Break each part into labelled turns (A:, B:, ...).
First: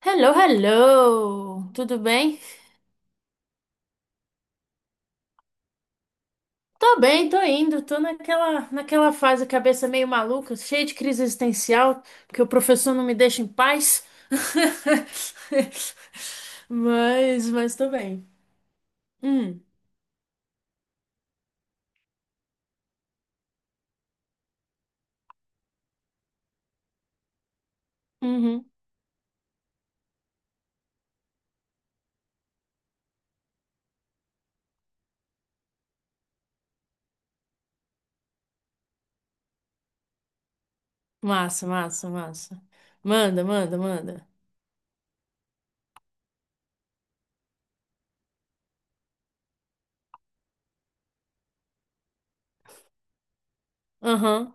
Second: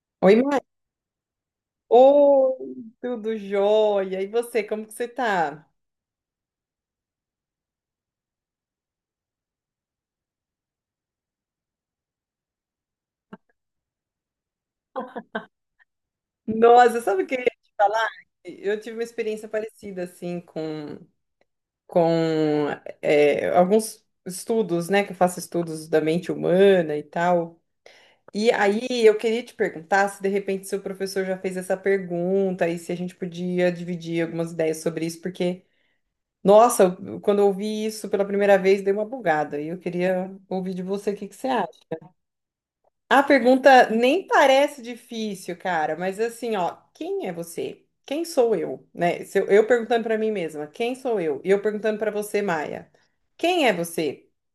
A: Hello,
B: Oi, Mai.
A: hello! Tudo bem?
B: Oi, tudo jóia. E você, como que você tá?
A: Tô bem, tô indo, tô naquela fase cabeça meio maluca, cheia de crise existencial, porque o professor não me deixa em paz.
B: Nossa, sabe o que eu ia
A: Mas,
B: te
A: mas tô
B: falar?
A: bem.
B: Eu tive uma experiência
A: Hum,
B: parecida, assim, com alguns estudos, né? Que eu faço estudos da mente humana e tal. E
A: uhum.
B: aí eu queria te perguntar se de repente seu professor já fez essa pergunta e se a gente podia dividir algumas ideias sobre isso, porque, nossa, quando eu ouvi isso pela primeira vez, dei uma bugada. E eu queria ouvir de você o que que você
A: Massa,
B: acha.
A: massa, massa.
B: A
A: Manda, manda,
B: pergunta nem
A: manda.
B: parece difícil, cara, mas assim, ó, quem é você? Quem sou eu, né? Se eu perguntando pra mim mesma, quem sou eu? E eu perguntando pra você, Maia, quem é você?
A: Aham.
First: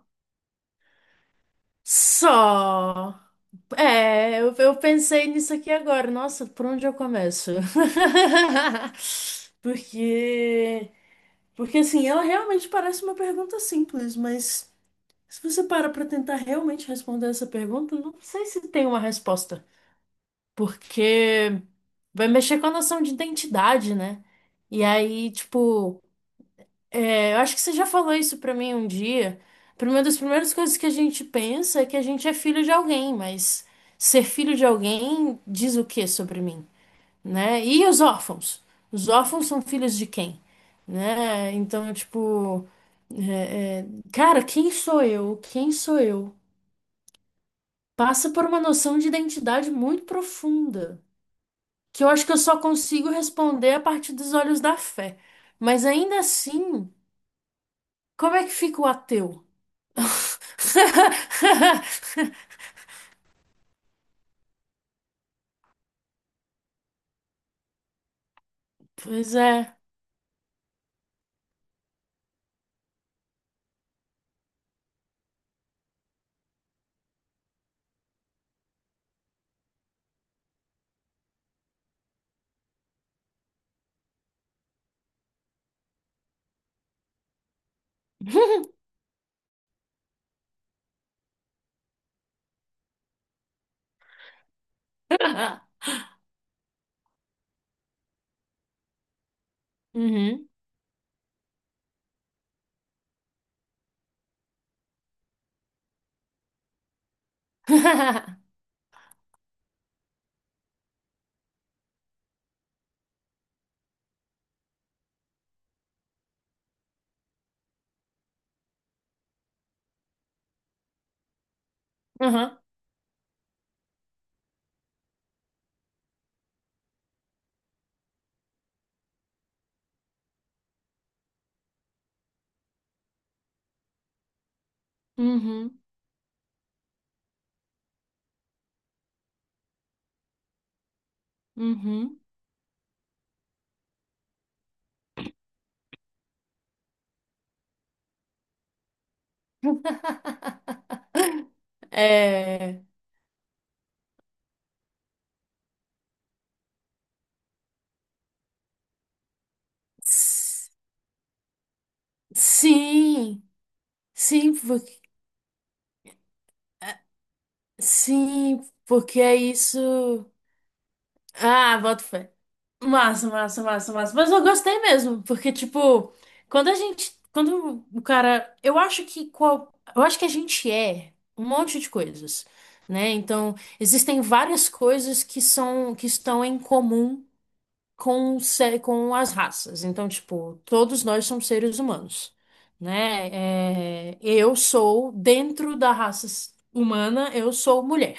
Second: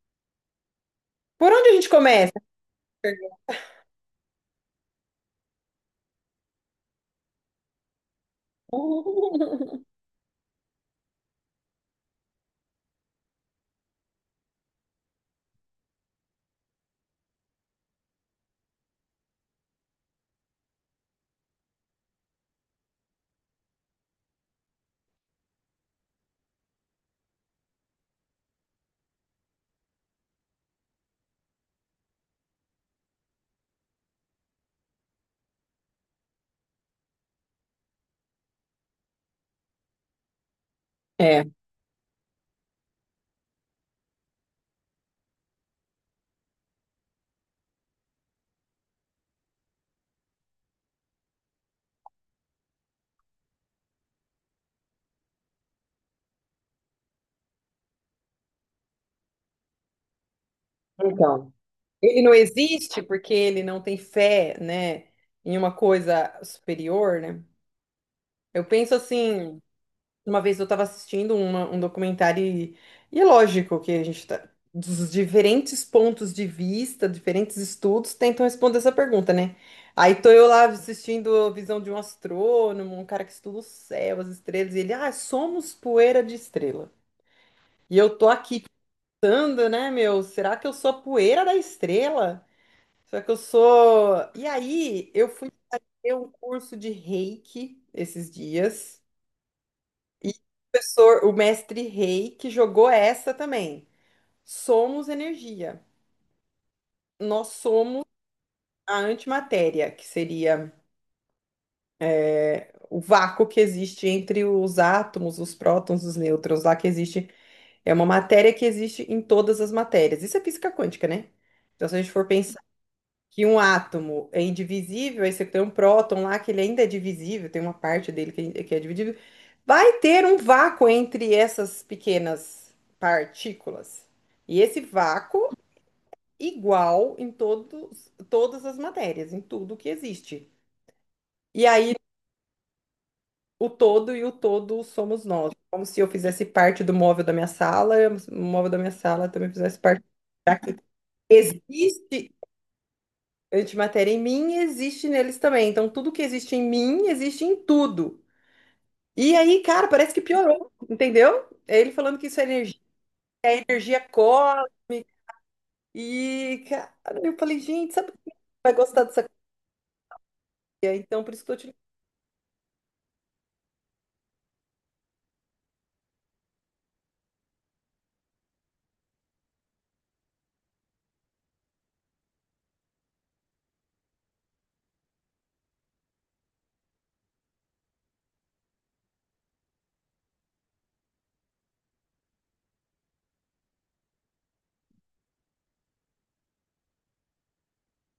B: Por onde a gente começa?
A: Só. É, eu pensei nisso aqui agora. Nossa, por onde eu começo? Porque Porque assim, ela realmente parece uma pergunta simples, mas se você para para tentar realmente responder essa pergunta, não sei se tem uma resposta, porque vai mexer com a noção de identidade, né? E aí, tipo, é, eu acho que você já falou isso pra mim um dia. Uma das primeiras coisas que a gente pensa é que a gente é filho de alguém, mas ser filho de alguém diz o que sobre mim? Né? E os órfãos? Os órfãos são filhos de quem?
B: É,
A: Né? Então, tipo, é, é, cara, quem sou eu? Quem sou eu? Passa por uma noção de identidade muito profunda, que eu acho que eu só consigo responder a partir dos olhos da fé. Mas ainda assim, como é que fica o ateu?
B: então, ele não existe porque ele não tem fé, né, em uma coisa superior, né? Eu penso
A: Pois
B: assim.
A: é.
B: Uma vez eu estava assistindo um documentário, e é lógico que a gente está dos diferentes pontos de vista, diferentes estudos tentam responder essa pergunta, né? Aí tô eu lá assistindo a visão de um astrônomo, um cara que estuda o céu, as estrelas, e ele: "Ah, somos poeira de estrela." E eu tô aqui pensando, né, meu, será que eu sou a poeira da estrela? Será que eu sou. E aí eu fui ter um curso de Reiki esses dias. E o
A: Uhum.
B: professor, o mestre Rei, que jogou essa também. Somos energia. Nós somos a antimatéria, que seria o vácuo que existe entre os átomos, os prótons, os nêutrons, lá que existe. É uma matéria que existe em todas as matérias. Isso é física quântica, né? Então, se a gente for
A: Uhum.
B: que um átomo é indivisível, aí você tem um próton lá que ele ainda é divisível, tem uma parte dele que é dividível, vai ter um vácuo entre essas pequenas partículas. E esse vácuo
A: Uhum.
B: igual em todos, todas as matérias, em tudo que existe. E aí
A: Uhum.
B: o todo e o todo somos nós. Como se eu fizesse parte do móvel da minha sala, e o móvel da minha sala também fizesse parte. Existe
A: É.
B: antimatéria em mim, existe neles também. Então, tudo que existe em mim existe em tudo. E aí, cara, parece que piorou,
A: S-
B: entendeu? É Ele falando que isso
A: Sim,
B: é energia
A: sim,
B: cósmica.
A: porque,
B: E, cara, eu falei, gente, sabe quem
A: sim,
B: vai gostar
A: porque
B: dessa
A: é isso.
B: coisa? Então, por isso que eu tô te ligando.
A: Ah, boto fé. Massa, massa, massa, massa. Mas eu gostei mesmo, porque, tipo, quando a gente. Quando o cara. Eu acho que qual. Eu acho que a gente é um monte de coisas, né? Então, existem várias coisas que são, que estão em comum com, com as raças. Então, tipo, todos nós somos seres humanos, né? É, eu sou, dentro da raça humana, eu sou mulher.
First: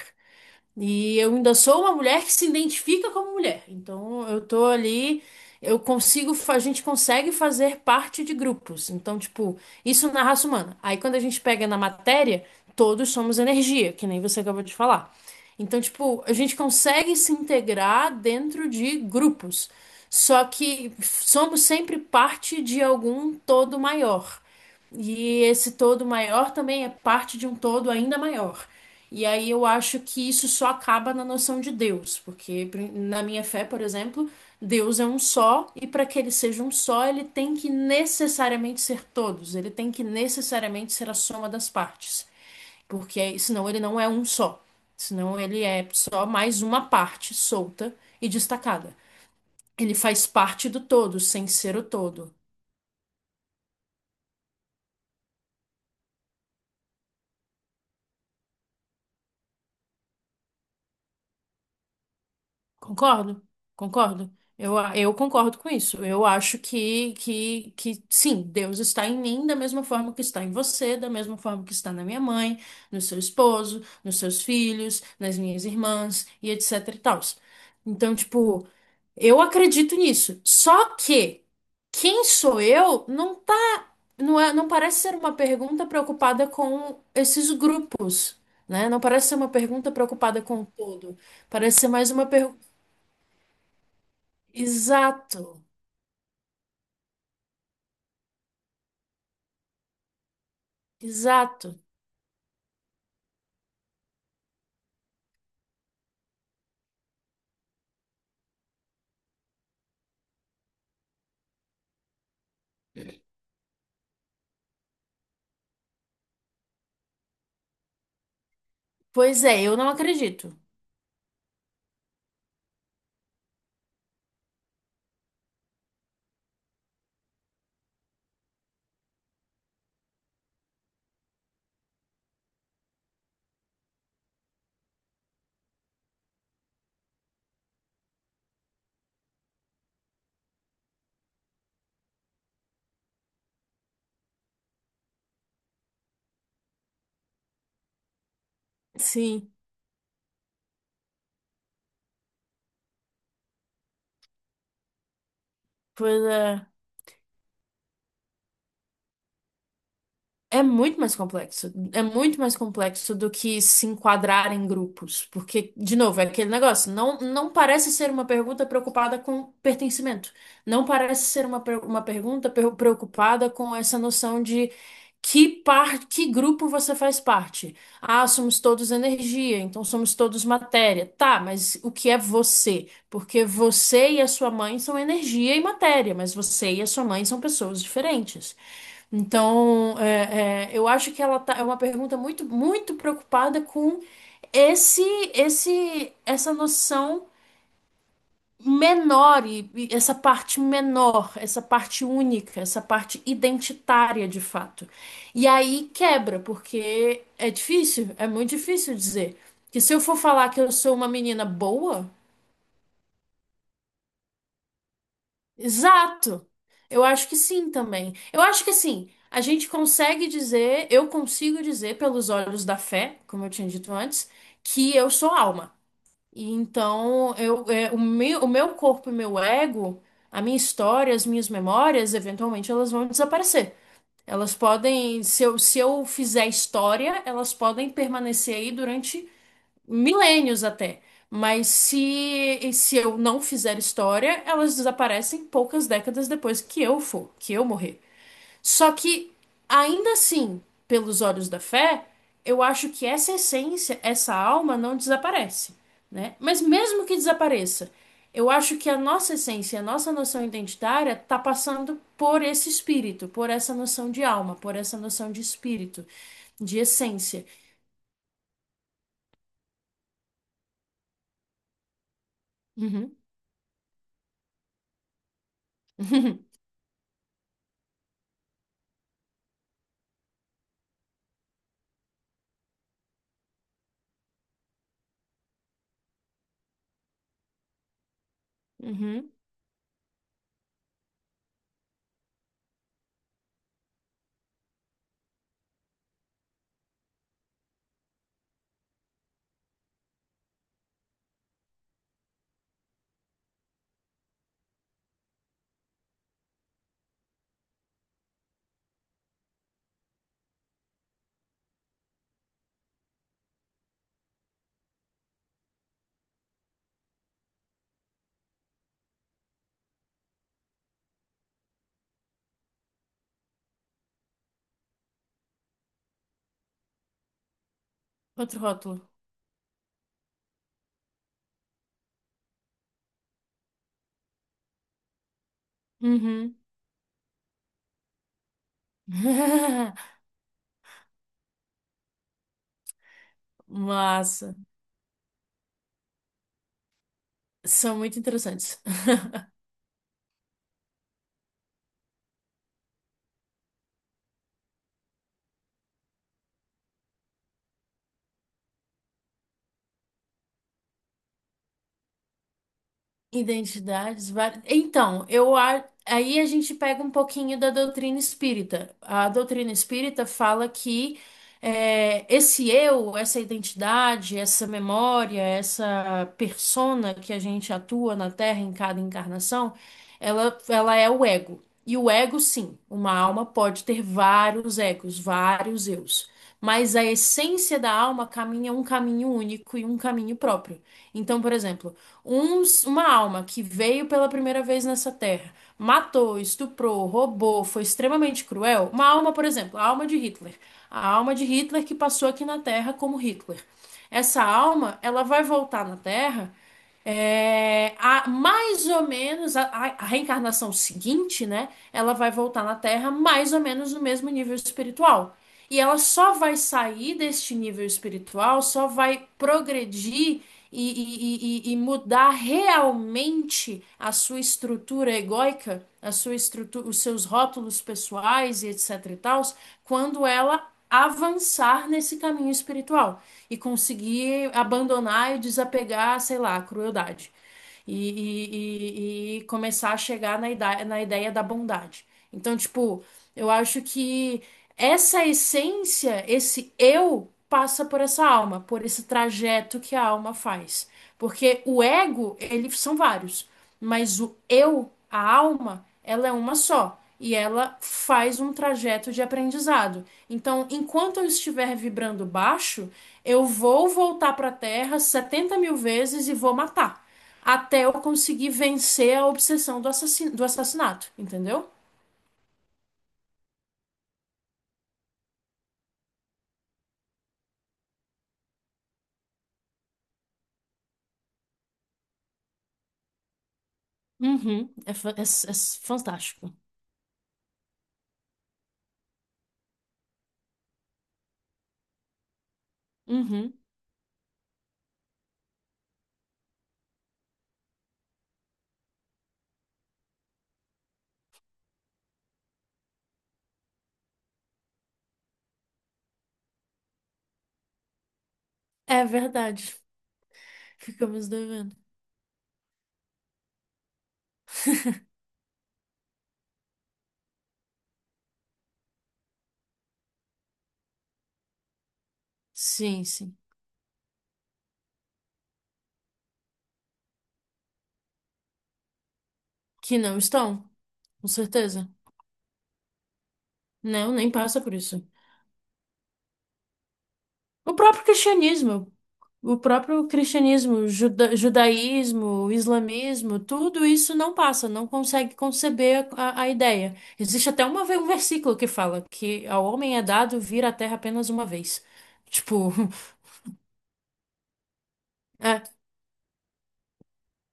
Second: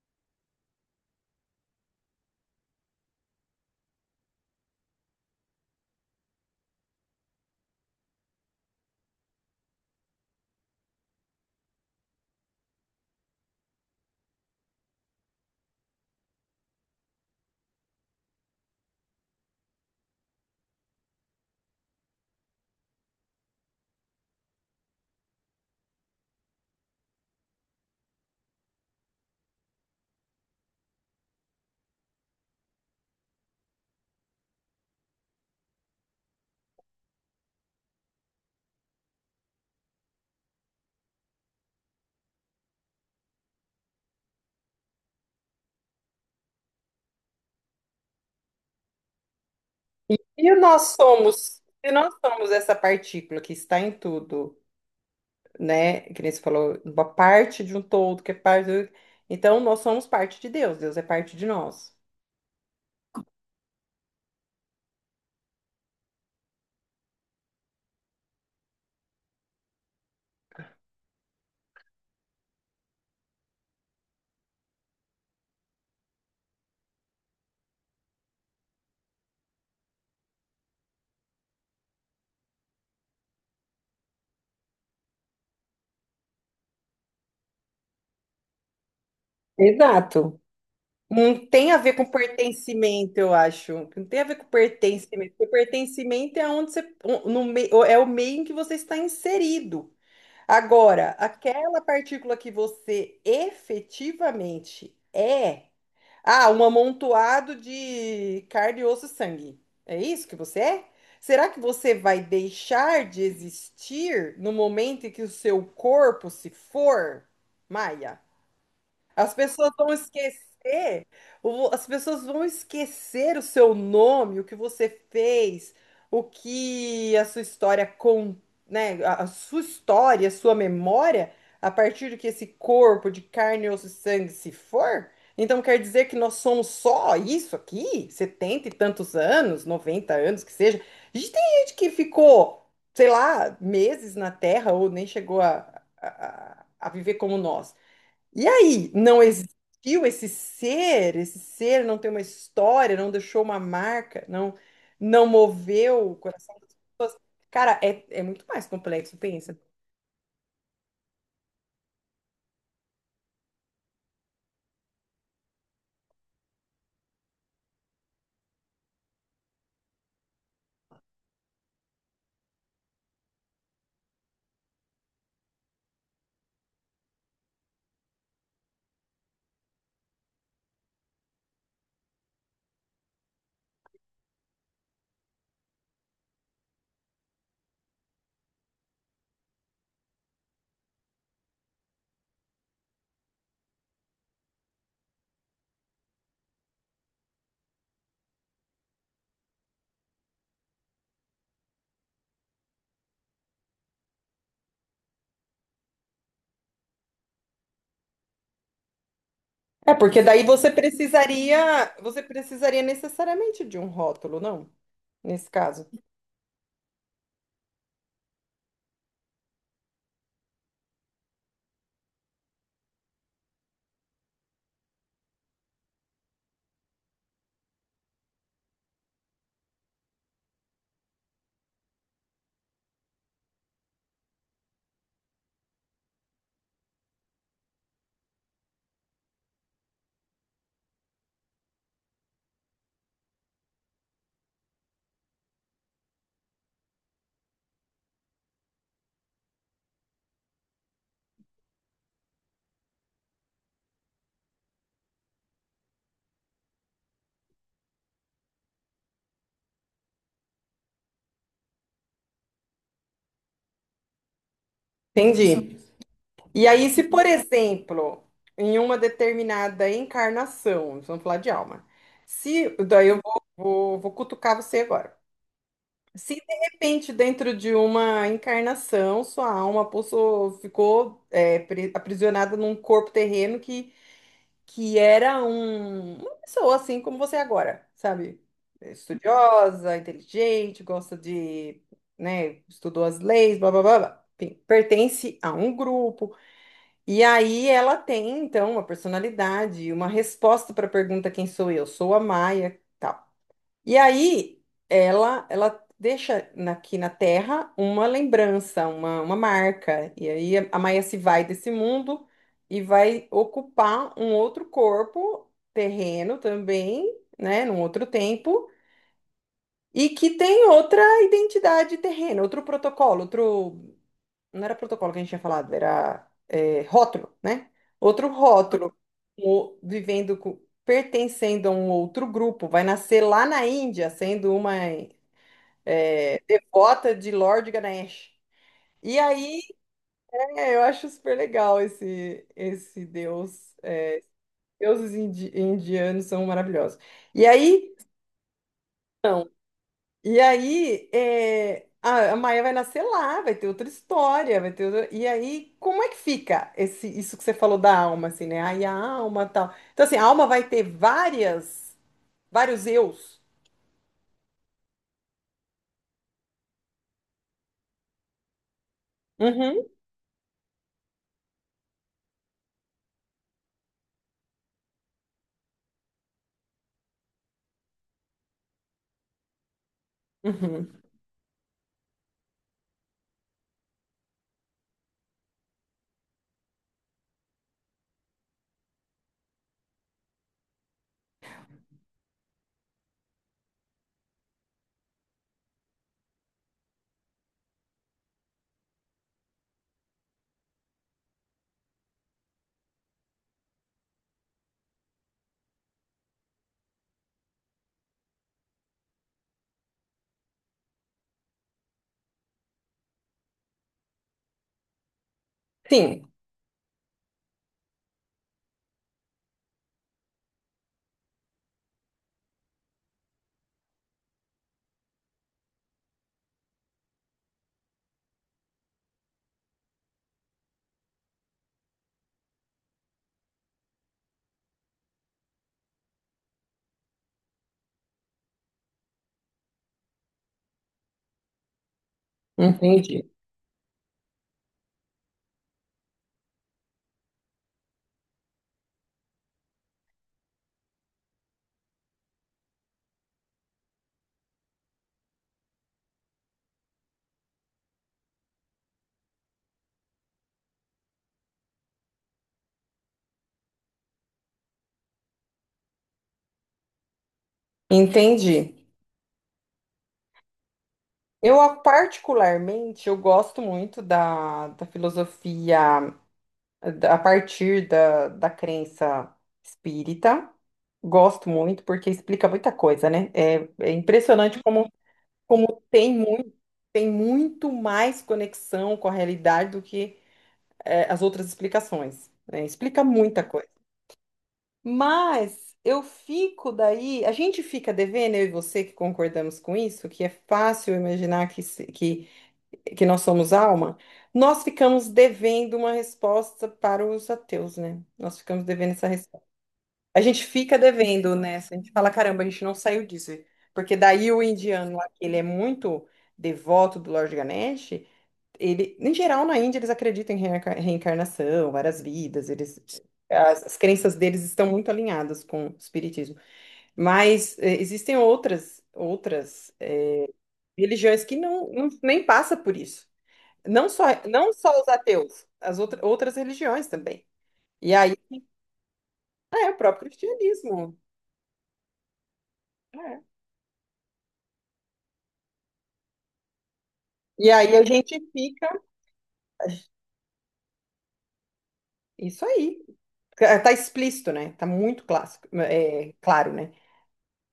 A: E eu ainda sou uma mulher que se identifica como mulher. Então, eu tô ali, eu consigo, a gente consegue fazer parte de grupos. Então, tipo, isso na raça humana. Aí, quando a gente pega na matéria, todos somos energia, que nem você acabou de falar. Então, tipo, a gente consegue se integrar dentro de grupos, só que somos sempre parte de algum todo maior. E esse todo maior também é parte de um todo ainda maior. E aí eu acho que isso só acaba na noção de Deus, porque na minha fé, por exemplo, Deus é um só, e para que ele seja um só, ele tem que necessariamente ser todos, ele tem que necessariamente ser a soma das partes. Porque senão ele não é um só. Senão ele é só mais uma parte solta e destacada. Ele faz
B: E
A: parte do
B: nós
A: todo, sem
B: somos,
A: ser o
B: se nós
A: todo.
B: somos essa partícula que está em tudo, né? Que nem você falou, uma parte de um todo, que é parte do... Então, nós somos parte de Deus, Deus é parte de nós.
A: Concordo? Concordo. Eu, eu concordo com isso. Eu acho que sim, Deus está em mim da mesma forma que está em você, da mesma forma que está na minha mãe, no seu esposo, nos seus filhos, nas minhas irmãs e etc e tal. Então, tipo, eu acredito nisso. Só que quem sou eu não Não é, não parece ser uma pergunta preocupada com esses grupos, né? Não parece ser uma pergunta
B: Exato.
A: preocupada com o todo.
B: Não tem a
A: Parece ser
B: ver com
A: mais uma pergunta.
B: pertencimento, eu acho. Não tem a ver com pertencimento.
A: Exato,
B: Porque pertencimento é onde você, no meio, é o meio em que você está inserido. Agora,
A: exato.
B: aquela partícula que você efetivamente é, ah, um amontoado de carne, osso e sangue. É isso que você é? Será que você vai deixar de existir no momento em que o seu corpo se for, Maia? As
A: Pois é,
B: pessoas
A: eu não
B: vão esquecer
A: acredito.
B: as pessoas vão esquecer o seu nome, o que você fez, o que a sua história com, né, a sua história, a sua memória, a partir do que esse corpo de carne, osso e sangue se for. Então quer dizer que nós somos só isso aqui? Setenta e tantos anos, 90 anos que seja. A gente tem gente que ficou, sei lá, meses na Terra ou nem chegou a viver como nós. E aí, não
A: Sim,
B: existiu esse ser não tem uma história, não deixou uma marca, não moveu o
A: pois
B: coração
A: é.
B: das pessoas. Cara, é muito mais complexo, pensa.
A: É muito mais complexo. É muito mais complexo do que se enquadrar em grupos. Porque, de novo, é aquele negócio. Não, não parece ser uma pergunta preocupada com pertencimento. Não parece ser uma, uma pergunta preocupada com essa noção de que parte, que grupo você faz parte. Ah, somos todos energia, então somos todos matéria. Tá, mas o que é você? Porque você e a sua mãe são energia e matéria, mas você e a sua mãe são pessoas diferentes. Então, é, é, eu acho que ela tá, é uma pergunta muito, muito preocupada com esse, essa noção menor e essa parte menor, essa parte única, essa parte identitária de fato. E aí quebra, porque é difícil, é muito difícil dizer. Que
B: É,
A: se eu for
B: porque daí
A: falar que
B: você
A: eu sou uma menina
B: precisaria,
A: boa,
B: você precisaria necessariamente de um rótulo, não? Nesse caso.
A: exato. Eu acho que sim também. Eu acho que assim, a gente consegue dizer, eu consigo dizer pelos olhos da fé, como eu tinha dito antes, que eu sou alma. E então, eu, é, o meu corpo e meu ego, a minha história, as minhas memórias, eventualmente elas vão desaparecer. Elas podem, se eu fizer história, elas podem permanecer aí durante milênios até. Mas se eu não fizer história, elas desaparecem poucas décadas depois que eu for, que eu morrer. Só que, ainda assim, pelos olhos da fé, eu acho que essa essência, essa alma não desaparece, né? Mas mesmo que desapareça, eu acho que a nossa essência, a nossa noção identitária está passando por esse espírito, por essa noção de alma, por essa noção de
B: Entendi.
A: espírito,
B: E
A: de
B: aí, se, por
A: essência.
B: exemplo, em uma determinada encarnação, vamos falar de alma, se, daí
A: Uhum.
B: eu vou cutucar você agora. Se de repente, dentro de uma encarnação, sua alma possou, ficou aprisionada num corpo terreno que era um, uma pessoa assim como você é agora, sabe? É
A: Uhum.
B: estudiosa, inteligente, gosta de, né, estudou as leis, blá blá blá, blá. Enfim, pertence a um grupo. E aí ela tem, então, uma personalidade, uma resposta para a pergunta: quem sou eu? Sou a Maia. Tal. E aí ela deixa aqui na Terra uma lembrança, uma marca. E aí a Maia se vai desse mundo e vai ocupar um outro corpo terreno também, né, num outro tempo, e que tem outra identidade terrena, outro protocolo, outro não era protocolo que a gente tinha falado, era rótulo, né? Outro
A: Outro
B: rótulo,
A: rótulo.
B: vivendo com pertencendo a um outro grupo, vai nascer lá na Índia, sendo uma
A: Uhum.
B: devota de Lord Ganesh. E aí, eu acho super legal esse deus.
A: Massa.
B: Deuses indianos são maravilhosos. E aí,
A: São muito interessantes.
B: são. E aí, a Maia vai nascer lá, vai ter outra história, vai ter outra- E aí, como é que fica esse, isso que você falou da alma, assim, né? Aí a alma tal. Então, assim, a alma vai ter várias, vários eus.
A: Identidades várias. Então, eu aí a gente pega um pouquinho da doutrina espírita. A doutrina
B: Uhum,
A: espírita fala que é, esse eu, essa identidade, essa memória, essa persona que a gente atua na Terra em cada encarnação, ela,
B: uhum.
A: ela é o ego. E o ego, sim, uma alma pode ter vários egos, vários eus. Mas a essência da alma caminha um caminho único e um caminho próprio. Então, por exemplo uma alma que veio pela primeira vez nessa terra, matou, estuprou, roubou, foi extremamente cruel. Uma alma, por exemplo, a alma de Hitler. A alma de Hitler que passou aqui na Terra como Hitler. Essa alma, ela vai voltar na Terra é, a, mais ou menos a reencarnação seguinte, né? Ela vai voltar na Terra mais ou menos no mesmo nível espiritual. E ela
B: Sim,
A: só vai sair deste nível espiritual, só vai progredir e mudar realmente a sua estrutura egóica, a sua estrutura, os seus rótulos pessoais e etc e tal, quando ela avançar nesse caminho espiritual e conseguir abandonar e desapegar, sei lá, a crueldade. E começar a chegar na ideia da bondade. Então, tipo.
B: entendi.
A: Eu acho que essa essência, esse eu, passa por essa alma, por esse trajeto que a alma faz. Porque o ego, eles são vários, mas o eu, a alma, ela é uma só. E ela faz um trajeto de aprendizado. Então, enquanto eu estiver vibrando baixo, eu vou voltar para a Terra 70 mil vezes e vou matar. Até eu conseguir
B: Entendi.
A: vencer a obsessão do assassinato,
B: Eu,
A: entendeu?
B: ah, particularmente, eu gosto muito da filosofia a partir da crença espírita. Gosto muito, porque explica muita coisa, né? É impressionante
A: Uhum.
B: como,
A: É, fa- é, s- é s-
B: como tem
A: fantástico.
B: muito mais conexão com a realidade do que as outras explicações. Né? Explica muita
A: Uhum.
B: coisa. Mas eu fico daí, a gente fica devendo, eu e você que concordamos com isso, que é fácil imaginar que, que nós somos alma, nós ficamos devendo uma resposta para os ateus, né? Nós ficamos devendo
A: É
B: essa resposta.
A: verdade.
B: A gente fica
A: Ficamos
B: devendo nessa,
A: devendo.
B: a gente fala, caramba, a gente não saiu disso. Porque daí o indiano lá, que ele é muito devoto do Lord Ganesh, ele, em geral, na Índia, eles acreditam em reencarnação, várias vidas, eles.
A: Sim, sim.
B: As crenças deles estão muito alinhadas com o espiritismo, mas existem outras
A: Que não estão,
B: religiões
A: com
B: que não,
A: certeza.
B: não nem passa por isso. Não só,
A: Não, nem
B: não
A: passa por
B: só os
A: isso.
B: ateus, as outra, outras religiões também.
A: O
B: E
A: próprio
B: aí,
A: cristianismo, o
B: o
A: próprio
B: próprio
A: cristianismo,
B: cristianismo.
A: judaísmo,
B: É.
A: islamismo, tudo isso não passa, não consegue conceber a ideia. Existe
B: E
A: até
B: aí a
A: uma, um
B: gente
A: versículo que
B: fica,
A: fala que ao homem é dado vir à terra apenas uma vez.
B: isso
A: Tipo,
B: aí, tá explícito, né? Tá muito clássico,
A: é.
B: é, claro, né?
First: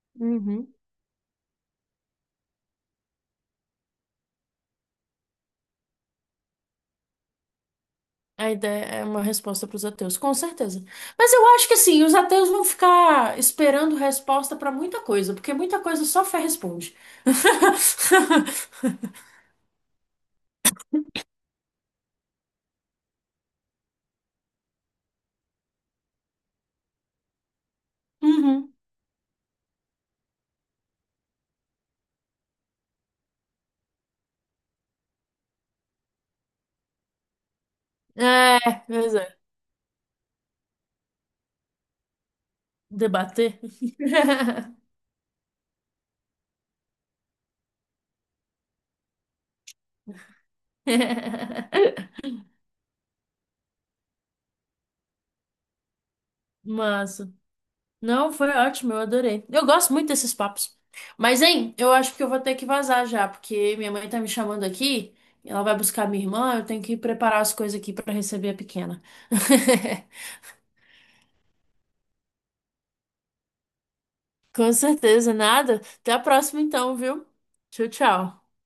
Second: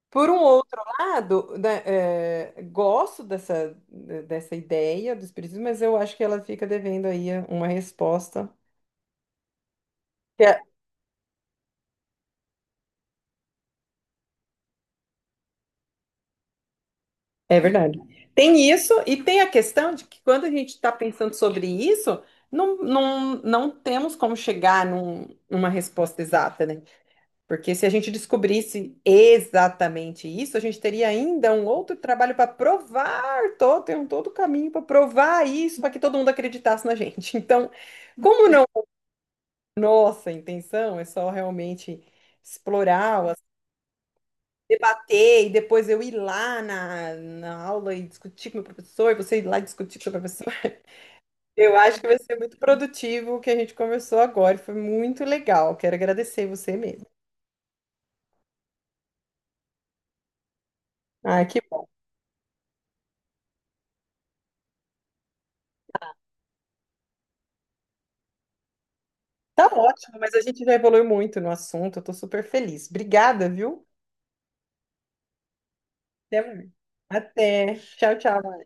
B: Por um
A: Uhum.
B: outro lado, né, gosto dessa ideia do espiritismo, mas eu acho que ela fica devendo aí uma resposta.
A: A ideia é uma resposta para os ateus, com certeza. Mas eu acho que assim, os ateus vão ficar esperando resposta para muita coisa, porque muita coisa só fé responde.
B: É verdade. Tem isso, e tem a questão de que quando a gente está pensando sobre isso, não temos como chegar numa resposta exata, né? Porque se a gente
A: Uhum.
B: descobrisse exatamente isso, a gente teria ainda um outro trabalho para provar todo, tem um todo caminho para provar isso, para que todo mundo acreditasse na gente. Então, como não é
A: É, pois é.
B: nossa intenção, é só realmente explorar o
A: Debater.
B: debater e depois eu ir lá na aula e discutir com o meu professor, e você ir lá discutir com o seu professor. Eu acho que vai ser muito produtivo o que a gente conversou agora, e foi muito legal. Quero agradecer você mesmo.
A: Massa. Não, foi ótimo, eu adorei. Eu gosto muito desses papos. Mas,
B: Ah, que
A: hein,
B: bom.
A: eu acho que eu vou ter que vazar já, porque minha mãe tá me chamando aqui, ela vai buscar minha irmã, eu tenho que preparar as coisas aqui para receber a pequena.
B: Tá ótimo, mas a gente já evoluiu muito no assunto, eu tô super feliz. Obrigada, viu?
A: Com certeza, nada. Até a
B: Até
A: próxima
B: mais.
A: então, viu?
B: Até.
A: Tchau,
B: Tchau,
A: tchau.
B: tchau.